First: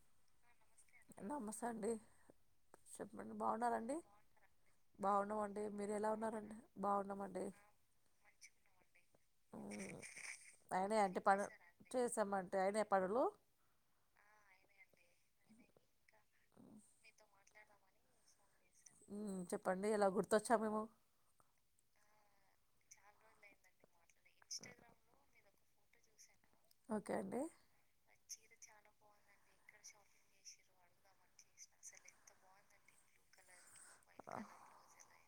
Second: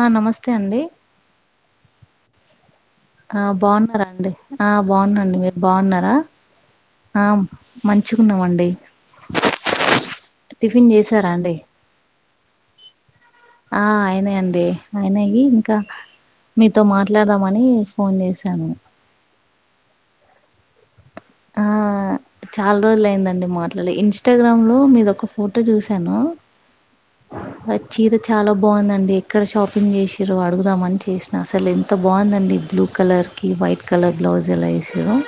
ఆ నమస్తే అండి నమస్తే అండి చెప్పండి ఆ బాగున్నారండి బాగున్నారా అండి ఆ బాగున్నాండి బాగున్నామండి మీరు ఎలా ఉన్నారండి బాగున్నామండి మంచిగున్నమండి అయినే అంటే పను అండి చేసామంటే అయినయా పనులు ఆ అయినయండి అయినయి ఇంకా మీతో మాట్లాడదామని ఫోన్ చేసాను ఉమ్ చెప్పండి ఎలా గుర్తొచ్చా మేము ఆ చల్రోజులైందండి మాట్లాడి ఇన్స్టాగ్రామ్ లో ముధొక పో ఫోటో చూసాను ఓకే అండి అ చీర చాలా బాగుందండి ఇక్కడ షాపింగ్ చేసిరో అడుగుదాం అని చేసినా అసలు ఎంత బాగుందండి బ్లూ కలర్ కి వైట్ కలర్ బ్లౌజ ఎలా ఎసిర్రో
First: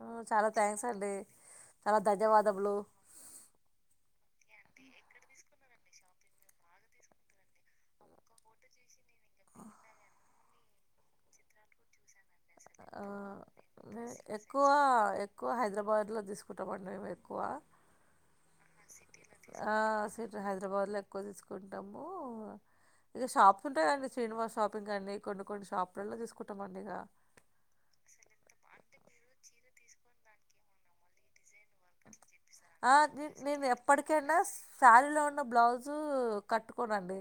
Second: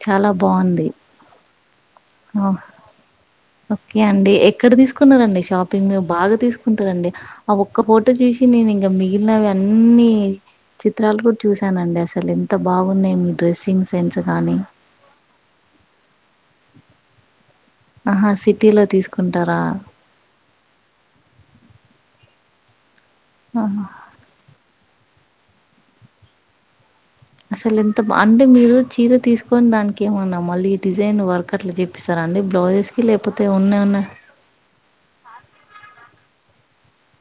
అ చాలా థ్యాంక్స్ అండి చాలా ధన్యవాదములు ఓకే అండి. ఎక్కడ తీసుకున్నారండి షాపింగ్ బాగా తీసుకుంటారండి ఆ ఒక్క ఫోటో చూసి నేను ఇంకా మిగిలిన అన్ని చిత్రాలు కూడా చూసానండి అసలు త ఆ, బాగున్నాయి మీ డ్రెస్సింగ్ మే- సెన్స్ కానీ ఎక్కువ ఎక్కువ హైదరాబాద్లో తీసుకుంటామండి మేము ఎక్కువ ఆహా సిటీలో తీసుకుంటారా? ఆ సిట్ హైదరాబాద్ లో ఎక్కువ తీసుకుంటాము ఇక షాప్స్ ఆహా! ఉంటాయిండి శ్రీనివాస్ షాపింగ్ కాని కొన్ని కొన్ని షాపులో తీసుకుంటామండి ఇక అసలు ఎంత బ అంటే మీరు చీర తీసుకొని దానికి ఏమన్నా మళ్ళీ డిజైన్ వర్ ఆ నేను ఉన్నయి ఉన్న ఎప్పటికైనా శారీలో ఉన్న బ్లౌజు కట్టుకోనండి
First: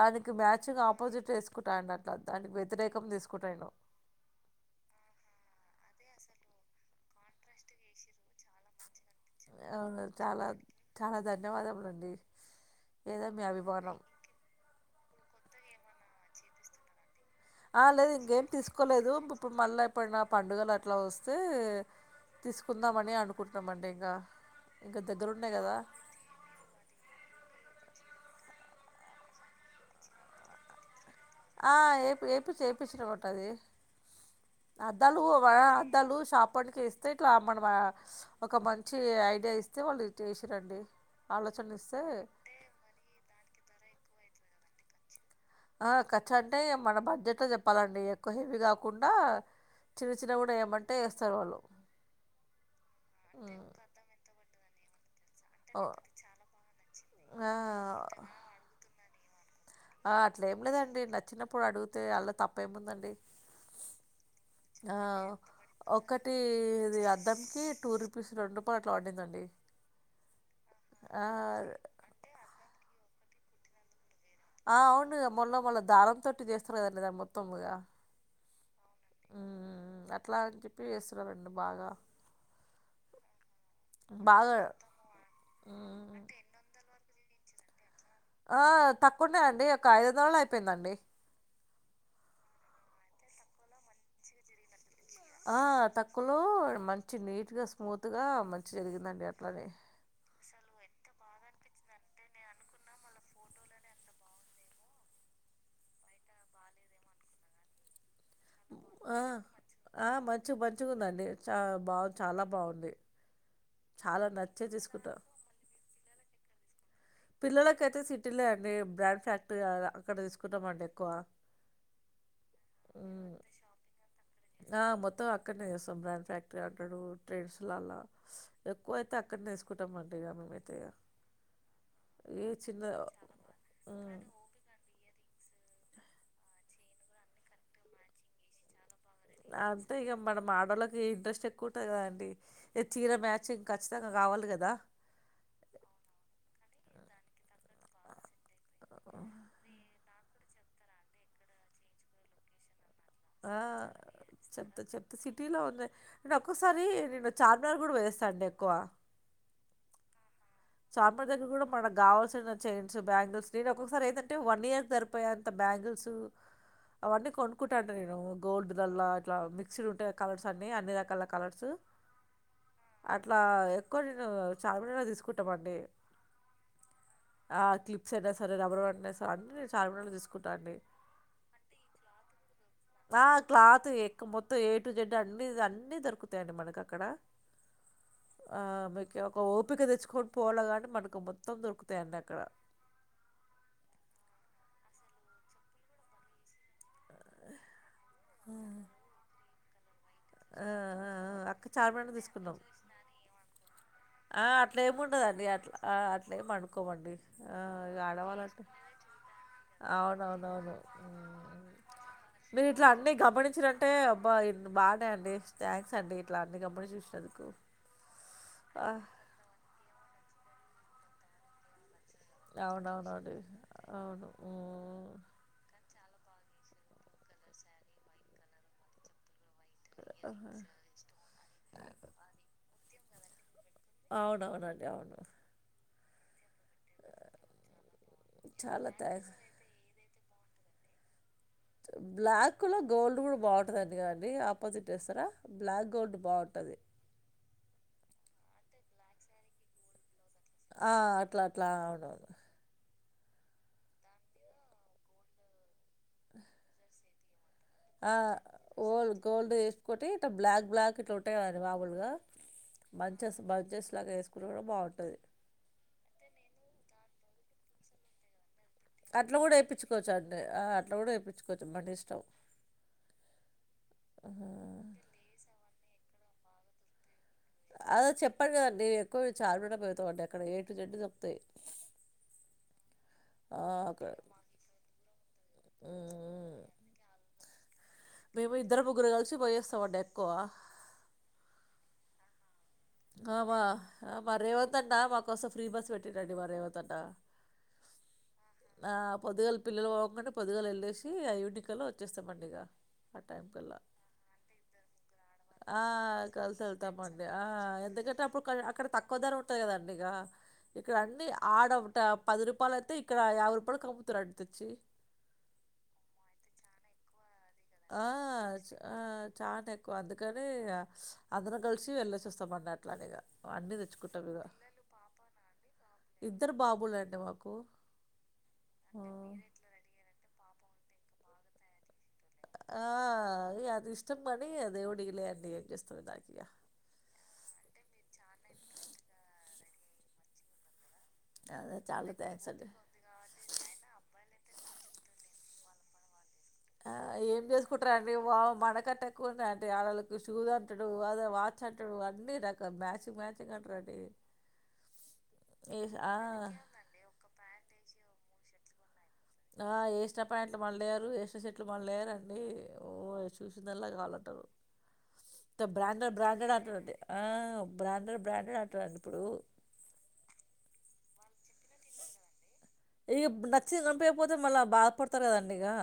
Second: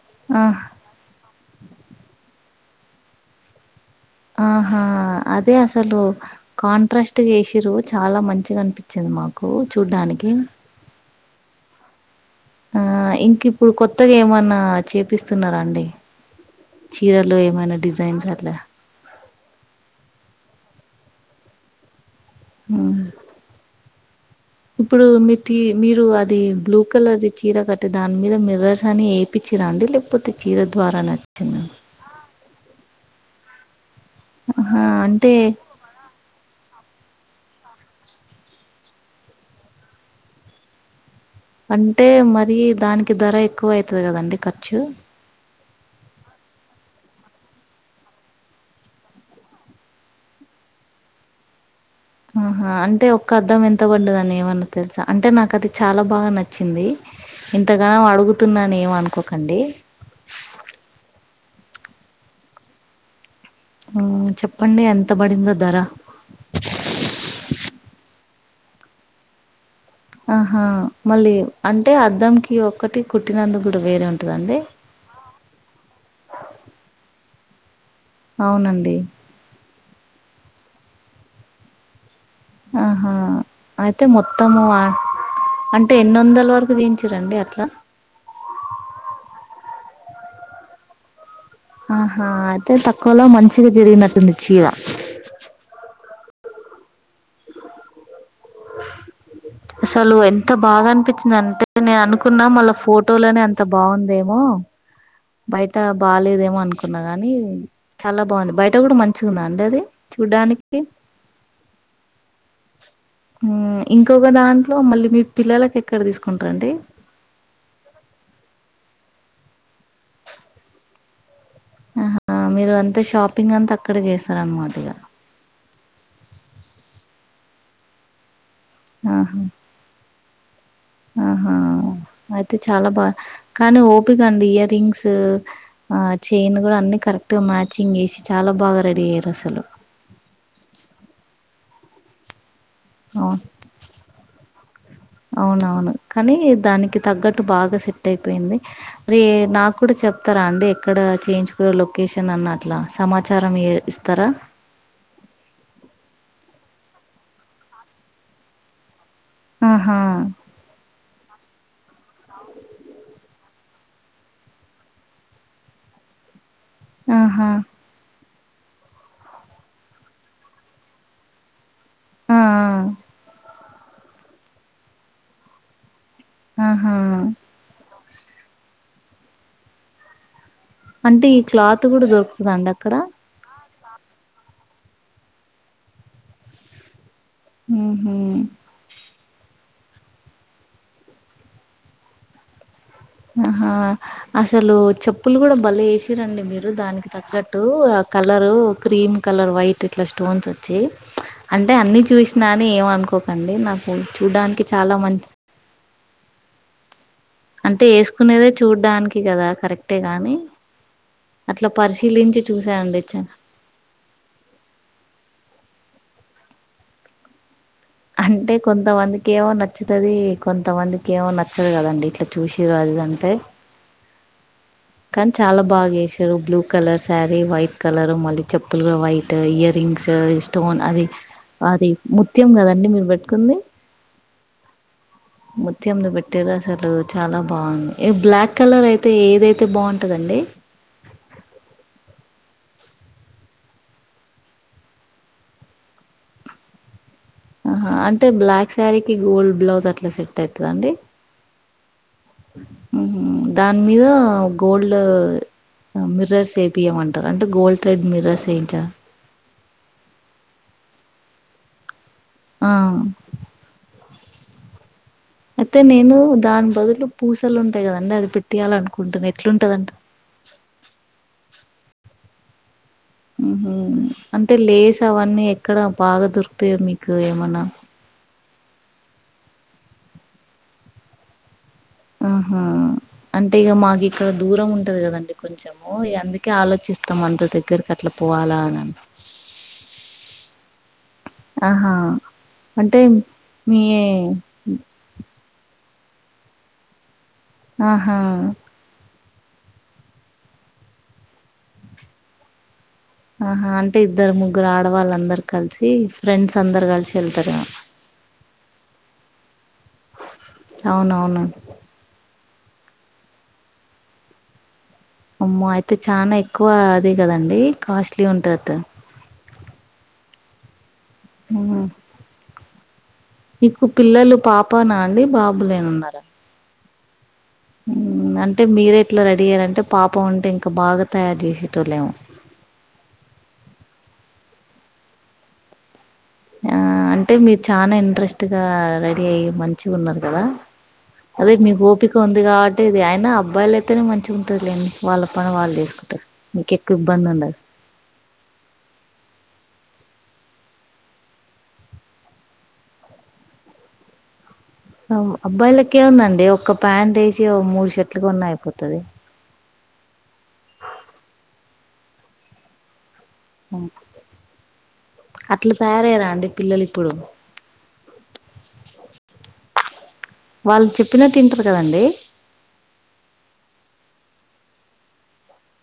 దానికి ఆ! మ్యాచింగ్ ఆపోజిట్ వేసుకుంటాండి అట్లా దానికి వ్యతిరేకం తీసుకుంటా నేను ఆహా అదే అసలు కాంట్రాక్ట్ ఎసిరు చాలా మంచిగా అనిపి చింది మాకు చూడ్డానికి ధన్యవాదములు అండి ఆ ఇంక ఇప్పుడు కొత్తగా ఏమన్నా చేపిస్తున్నారా అండి చీరలు ఏమైనా ఆ లేదు డిజైన్స్ ఇంకేం అట్లా తీసుకోలేదు ఇప్పుడు మళ్ళా ఎప్పుడైనా పండుగలు అట్లా వస్తే తీసుకుందామని అనుకుంటున్నామండి ఇంకా ఇంకా ఇప్పుడు దగ్గరున్నాయి మీతి కదా మీరు అది బ్లూ కలర్ది చీర క టి దాని మీద మిర్రర్స్ అని ఏపిచ్చి అండి లేకపోతే చీర ద్వారా ఆ ఏప్ ఏప్ ఎపిచ్చిరు కొట్టది ఆహా అద్దాలు అంటే అద్దాలు షాప్ ఆళ్ళోకి వేస్ స్తె క్లాప్ అడం మే ఒక మంచి ఐడియా ఇస్తే వాళ్ళు చేసిరండి ఆలోచన ఇస్తే అంటే మరి దానికి ధర ఎక్కువ అయితది కదండి ఖర్చు ఆ ఖర్చుఅంటే మన బడ్జెట్ లో చెప్పాలండి ఎక్కువ హెవీ కాకుండా చిన్న చిన్న కూడా ఏయ్యమంటే ఎస్తారు వాళ్ళు ఆహా అంటే ఒక్క అద్దం ఎంత పడ్డదని ఏమన్నా తెలుస అంటే నాకు అది చాలా బాగా నచ్చింది ఇంతలా ఇంతగనం ఏమో అడుగుతున్నాను ఏమి అనుకోకండి ఆ అట్లా ఏం లేదండి నచ్చినప్పుడు అడిగితే అల తప్పు ఏముందండి మ్ ఆ ఒకటి ఇది అద్దం కి టూ రూపీస్ రెండు ప అట్లాఅడిదండి ఆహా మళ్ళీ అంటే అద్దంకి ఒక్కటి కుట్టినందు కూడా వేరే ఉ ఆ అవునుగ మొళ్ళ మొళ్ళ దారం తోటి జేస్తారు కదండి దాని మొత్తంగా అవునండి అట్లా అని చెప్పి ఎస్తున్నారండి బాగా ఆహా అయితే బాగా మొత్తము అంటే ఎన్ని ఉమ్, వందల వరకు జేయించిరండి అట్లా ఆ తక్కువనే అండి ఒక ఐదు వందల్లోనే అయిపోయిందండి ఆహా అయితే తక్కువలో మంచిగా జరిగినట్టుంది చీర ఆ తక్కువలో మంచి నీట్గా స్మూత్ గా మంచి జరిగిందండి అట్లనే అసలు ఎంత బాగా అనిపించింది అంటే నేను అనుకున్నా మళ్ళ ఫోటోలోనే అంత బాగుందేమో బయట బాలేదేమో అనుకున్నా గాని చాలా బాగుంది బయట కూడా ఆ మంచిగుందా అండి అది ఆ మంచి చూడ్డానికి మంచిగుందండి చ బా చాలా బావుంది ఇంకొక దాంట్లో మళ్ళీ మీ పిల్లలకి ఎక్కడ తీసుకుంటారండి పిల్లలకైతే సిటీలే అండి బ్రాండ్ ఫ్యాక్టరీ అక్కడ తీసుకుంటామండి ఎక్కువ ఆహా మీరు అంతా మ్మ్ షాపింగ్ అంతా అక్కడే చేస్తార అన్నమాట ఇగ సొబ్రాన్ ఫ్యాక్టరీ అంటాడు ట్రేడ్ర్స్లలా ఎక్కువ అయితే ఆహా అక్కనే ఎసుకుంటామండి ఇగ మేము ఆహా అయితే చిన్న చాలా బాగా కానీ ఉమ్ ఓపిక అండి ఇయరింగ్స్ ఆ చైన్ కూడా అన్ని కరెక్ట్ గా మ్యాచింగ్ వేసి చాలా బాగా ర అంతే ఇగ మనం ఆడోళ్ళకి ఇంట్రెస్ట్ ఎక్కువ ఉంటది కద అండి అవును అవునవును కానీ దానికి తగ్గట్టు బాగా సెట్ అయిపోయింది మరి ఉమ్, నాకు కూడా చెప్తారా అండి ఎక్కడ చేయించుకు లొకే షన్ అన్నట్లా ఆ చెప్తా చెప్తా సిటీలో ఉంది రకుస్ సారి నేను చార్మినార్ కూడా ఓయిస్తానండి ఎక్కువ ఆహా అమ్మడి దగ్గర కూడా మనకు గావాల్సిన చైన్స్ బ్యాంగిల్స్ నేను ఒకొకసారి ఏందంటే వన్ ఇయర్ సరిపోయేంత బ్యాంగిల్స్ అవన్ని ఆహా కొనుకుంటాంట నేను గోల్డ్ ల్లా ఇట్లా మిక్స్డ్ ఉంటే కలర్స్ అన్ని అన్ని రకాల కలర్స్ ఆ ఆ అట్లా ఎక్కువ నేను చార్మినలో తీసుకుంటామండి ఆహా యినా సర రబర్ వంటనా సార్ అ నేను చార్ మినార్ తీసుకును అంటే ఈ క్లాత్ కూడా దొరుకుతుందండి అక్కడ ఎక్క మొత్తం ఏటు జడ్ అన్ని అన్నిీ దొరుకుతాయండి మనకు అక్కడ హుహు. ఆ మీకు ఒక ఓపిక తెచ్చ కని పోలగాని మనకు మొత్తం దొరుకుతాయండి మనకు అక్కడ ఆహా అసలు చెప్పులు కూడా బల వేసిరండి మీరు దానికి తగ్గట్టు ఆ కలర్ క్రీమ్ కలర్ వైట్ ఇట్లా స్టోన్స్ ఆ, ఆ, వచ్చి ఆ, అక్క అంటే అన్ని చార్మినార్ తీసుకున్నాం చూసినాని ఏమ అనుకోకండి నాకు చూడ్డానికి చాలా మంచి అట్లేం అనుకోమండి ఆ అంటే ఇ ఏసుకునేదే ఆడవాళ్ళట్ చూడ్డానికి గదా! కరెక్టే గానీ అవునవునవును అట్లా పరిశీలించి మీరు ఇట్లా చూసానండి. అన్నిీ చ గమనించినంటే అబ్బా బాగానే అండి థ్యాంక్స్ అండి ఇట్లా అన్ని గమనించి చూసినందుకు అంటే ఆ కొంతమందికి ఏమో నచ్చుతుది కొంతమందికి ఏమో నచ్చదు కదండి అవునవున అడి అవును మ్మ్ కానీ చాలా బాగా చేసిర్రు blue colour sari white colour మళ్ళీ చెప్పులు వైఫ్ ఇయర్ రింగ్స్ స్టోన్ అది అది ముత్యం కదండి మీరు పెట్టుకుంది అవునవునండి అవును అంటేది అసలు చాలా బాగుంది బ్లాక్ కలర్ చాలా అయితే థ్యాంక్స్ ఏదైతే ఉంటుందండి బ్లాక్ లో గోల్డ్ కూడా బాగుంటందండి కాండి ఆపోజిట్ ఏస్తరా బ్లాక్ గోల్డ్ బాగుంటది అదే ఆహా అంటే బ్లాక్ శారీకి గోల్డ్ బ్లౌజ్ అట్లా సెట్ అవుతుందండి ఆ అట్లా అట్లా అవునవును దాని మీద గోల్డ్ మిర్రర్స్ ఏపియమంటర అండి ఆ గోల్ గోల్డ్ వేసుకోటి ఇ బ్లాక్ బ్లాక్ ఇట్లా ఉంటాయి అని మాములుగా ఆ మంచెస్ బంచెస్ లాగా వేసుకుంటే కుడా బాగుంటది అయితే నేను దాని బదులు పూసలు ఉంటాయి కదండి అది పెట్ అట్లా కూడా ఏపీచ్చుకోవచ్చు అండి ఆ అట్లా కూడా ఎపిచ్చుకోవచ్చు మడి స్టవ్ హ అంటే లేస్ అవన్నీ ఎక్కడ బాగా దొరుకుతయో మీకు ఏమన్నా అద చెప్పండి కదండి ఎక్కువ చార్మడిపోతా అండి అక్కడ ఏటు జడ్ దొరుకుతయి ఆహా అంటే ఆ ఇక మాకు అక్కడ ఇక్కడ దూరం ఉంటది కదండి కొంచెము అందుకే మ్మ్. ఆలోచిస్తాం అంత దగ్గరకి అట్లా మేము పోవాలా ఇద్దరు ముగ్గురు అనిపిచ్ [unintelligible] ఆహా అంటే ఆ మీ మా రేవంతన్నా మాకోసం ఫ్రీ బస్ పెట్టిండి మా రేవంతన్నా ఆహా పొదుగల పిల్లలు పోగంగనే పొద్దులు వెళ్ళేసి ఐదింటి కల్లో వచ్చేస్తామండి ఇక ఆ టైం ఆహా కల్లా. అంటే ఇద్దరు ముగ్గురు ఆడవాళ్ళ అందరు ఆ! కలిసి ఫ్రెండ్స్ కలిసి అందరు కలిసి వెళ్తామండి. ఆ! వెళ్తారేమో ఎందుకంటే అప్పుడు అక్కడ తక్కువ ధర ఉంటది కదండిగ ఇక్కడ అన్నీ అవునవును ఆడ ఒకట పది రూపాలు అయితే ఇక్కడ యాభై రూపాల కి అమ్ముతారు అండి తెచ్చి అమ్మో అయితే చానా ఎక్కువ అది కదండి ఆ! కాస్ట్లీ ఉంటట్టు కాని అందరం కలిసి వెల్లోసోస్తాం అట్లాంటిగా మీకు పిల్లలు పాపనా అండి బాబులేనా ఉన్నారా ఇద్దరు బాబులండి మాకు. అంటే మీరే ఎట్లా రెడీ అయ్యారంటే పాప ఉంటే ఇంకా బాగా తయారు చేసేటోల్లేమో ఆ అది ఇష్టమని ఆ దేవుడు ఇయ్యాలేదండి ఏం చేస్తాం దానికి ఇగ ఆ అంటే మీరు చనాా ఇంట్రెస్ట్గా రెడీ అయి మంచిగా ఉన్నారు కదా అదే మీకు చాలా ఓపిక ఉంది థ్యాంక్స్ అండి కాబట్టి ఇది అయనా అబ్బాయిలు అయితేనే మంచిగా ఉంటదిలేండి వాళ్ళ పని వాళ్ళు చేసుకుంటారు ఆ మీకెక్కువ ఇబ్బంది ఏం ఉండదు చేసుకుంటార అండి వావ్ మనకంటే ఎక్కువన్నా అంటే ఆడలు షూ అంటాడు అద వాచ్ అంటాడు అన్నీ రక మ్యాచింగ్ మ్యాచింగ్ అంటారుండి అబ్బాయిలక్కే ఉందండి ఒక్క ప్యాంట్ వేసి మూడు షర్ట్లు కొన్నా అయిపోతుది ఆ ఎసిన ప్యాంట్ మళ్ళయ్యారు ఎసిన షర్ట్ మళ్ళయారుండి ఓ చూసిందల్ల కావాలంటారు ఇ అట్లా బ్రాండెడ్ తయారయ్యారా అండి బ్రాండెడ్ పిల్లలు అంటారండి ఇప్పుడు ఆ బ్రాండెడ్ బ్రాండెడ్ ఆంటారండి ఇప్పుడు వాళ్ళ ఇక నచ్చింది కొనిపియ్యాక మళ్ళా బాధపడతారు కదండి ఇగా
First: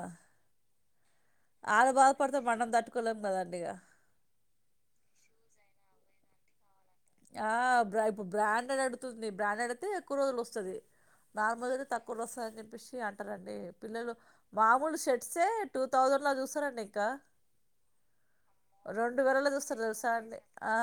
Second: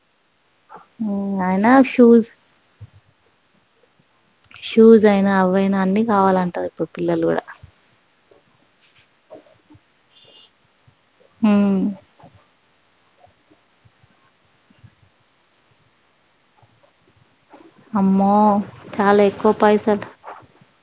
అయినా అల్లు బాధ షూస్ పడితే మనం తట్టుకోలేం కదండి ఇగా షూస్ అయినా అవ అయినా అన్ని కావాలంటారు ఇప్పుడు పిల్లలు కూడా ఆ బ్రా బ్రాండెడ్ అడుతుంది బ్రాండడ్ అయితే ఎక్కువ రోజులు వస్తుంది హ్మ్ నార్మల్తే తక్కువ లో వస్తుందని చెప్పేసి అంటారంండి పిల్లలు మామూలు షెర్ట్సే టూ థౌజండ్ లో చూస్తారంండి ఇంకా అమ్మో రెండు చాలా వేలల్లో ఎక్కువ చూస్తారు పైసలు తెలుసా అండి ఆ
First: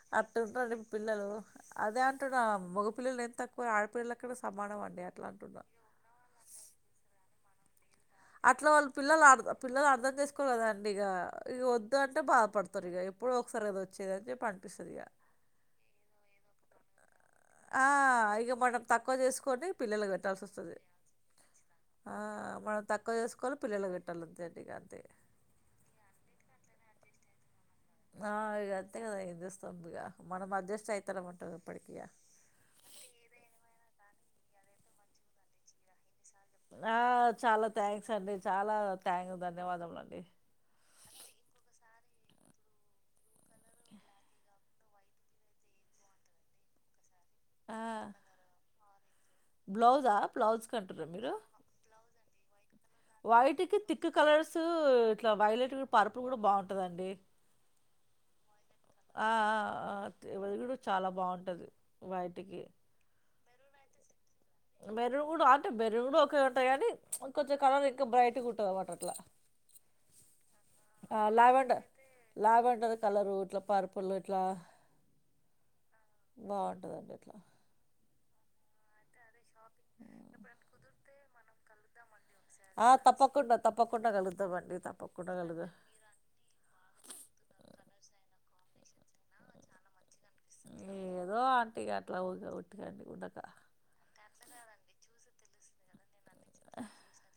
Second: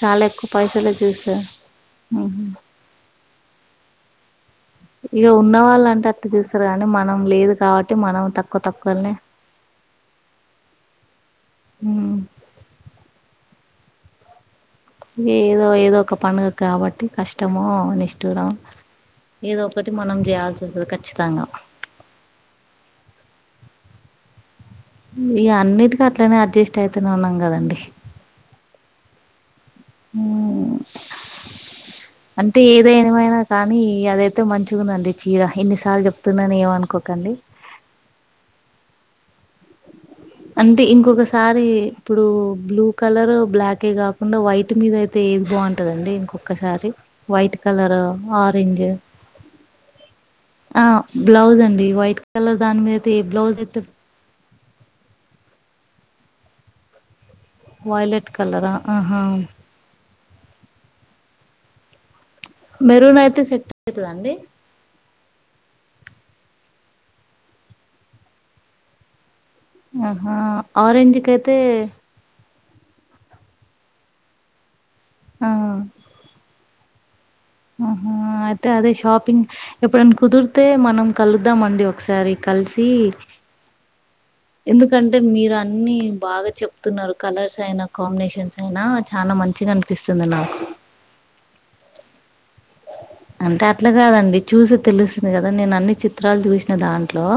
చాలా ఎక్కువ అట్ంటడి పైసలే పిల్లలు చూస్తారు అదే అంటున్నా మగ పిల్లలు ఎం తక్కువ ఆడపిల్లల కన్నా సమానం అండి ఇక అట్లా ఉన్న అంటున్నా వాళ్ళంటే అట్ చూసారు కానీ మనం లేదు కాబట్టి మనం తక్కువ అట్లా వాళ్ళు తక్కువనే పిల్లలు అర్ పిల్లలు అర్థం చేసుకోరుకోదండి ఇక ఇ వద్దు అంటే బాధపడతారు ఇ ఇప్పుడు ఒకసారి అదిచ్చది అని చెప్ప అంట ఏదో ఏదో ఒక పండుగ కాబట్టి కష్టమో ఆ ఇక నిశ్తురమో మనం తక్కువ ఏదో చేసుకొని ఒకటి పిల్లలకు మనం పెట్టాల్సి చేయాల్సి వస్తుంది ఖచ్చితంగా ఆ మనం తక్కువ చేసుకోవాలి పిల్లలు పెట్టాలింతేని ఈ అన్నిటికి అట్లనే అడ్జస్ట్ అయితేనే ఉన్నాం కదండి ఆ ఇక అంతే కదా ఏంచేస్తాం ఇక మనం మ్మ్ అడ్జస్ట్ ఐతన్నం అంటావ్ ఎప్పటికీ ఇగ అంటే ఏది ఏమైనా కానీ మంచిగా ఉండండి చీర ఇన్నిసాల ఆ చాలా థ్యాంక్స్ అండి చాలా థ్యాంక్ ధన్యవాదములు అండి అంటే ఇంకొకసారి ఇప్పుడు బ్లూ కలర్ బ్లాకే కాకుండా వైట్ మీద అయితే ఏది బాగుంటదండి ఇంకొక్కసారి వైట్ ఆ! కలర్ ఆరెంజ్ బ్లౌజా బ్లౌజ్ ఆ కంటారా మీరు బ్లౌజ్ అండి వైట్ కలర్ దాని మీదతే బ్లౌజస్ వైట్‌కి ఎత్ థిక్ కలర్స్ ఇట్లా వైలెట్ పరుపులు కూడా బాగుంటదండి వైలెట్ కలరా ఆహా ఆ ఆ ఆగుడు చాలా బాగుంటది వైట్ మెరున్ అయితే సెట్ అవుతద అండి మెరూన్ కూడా అంటే మెరూన్ కూడా కూడా ఒకే ఉంటాయి కానీ కొంచం కలర్ ఇంకా బ్రైట్ గా ఉంటంది అన్నమాట అట్లా ఆహా ఆరెంజ్ ఆ! కయితే లావెండర్ లావెండర్ కలరు ఇట్లా పర్పుల్ ఇట్లా ఆ బాగుంటుందండి అట్లా ఆహా అయితే అదే షాపింగ్ ఎప్పుడనా కుదిరితే మనం కలుద్దామ అండి ఒకసారి కలిసి ఆ తప్పకుండా తప్పకుండా కలుదా ఎందుకంటే మీరు అన్ని బాగా చెప్తున్నారు కలర్స్ అయినా కాంబి నేషన్స్ అయిన చానా మంచిగా అనిపిస్తుంది నాకు. ఏదో ఆంటిగా అట్లా ఇగ అంటే అట్లా కాదండి చూసే తెలిసుది నేను అన్ని చి త్రాలు చూసిన దాంట్లో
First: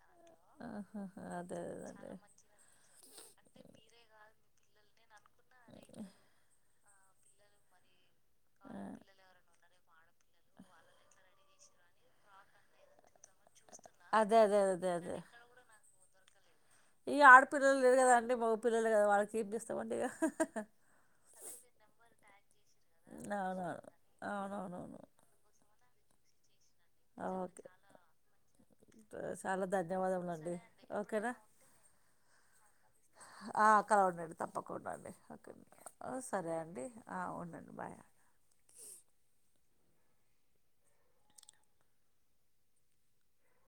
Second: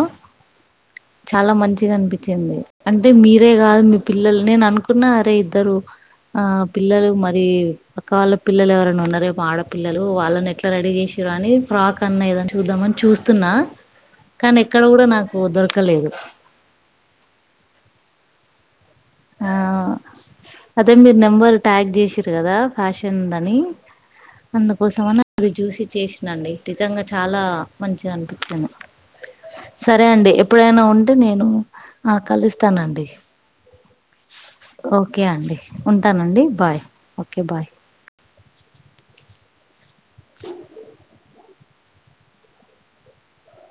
ఆహహా చాలా మంచిగా అనిపించింది అంటే మీరే గాదు మీ పిల్లలు నేను అనుకున్న అరే ఇద్దరు ఆ పిల్లలు మరి పక్క వాళ్ళ పిల్లలు ఎవరన్నా ఉన్నారేమో పిల్లలు వాళ్ళని ఎట్లా రెడీ చేసిర్రా అని ఫ్రాక్ అన్నా ఏదన్న చూద్దా మని చూస్తున్నా అదే కానీ అదే ఎక్కడ అదే కూడా అదే నాకు దొరకలేదు ఇగ ఆడపిల్లలు లేరు కదా అండి మొగ పిల్లలు ఆ అదే మీరు నెంబర్ ట్యాగ్ చేసిర్రు కదా ఫ్యాషన్ ది అని అవునవును అవునవునవును అందుకోసమని అది చూసి చేసినండి నిజంగా చాలా ఓకే మంచిగ అనిపించింది చాలా సరే అండి ధన్యవాదములండి ఎప్పుడైనా ఉంటే ఓకేనా నేను ఆ కలుస్తానండి అవునండి తప్పకుండా అండి ఓకే ఆ సరే అండి ఆ అవునండి బాయ్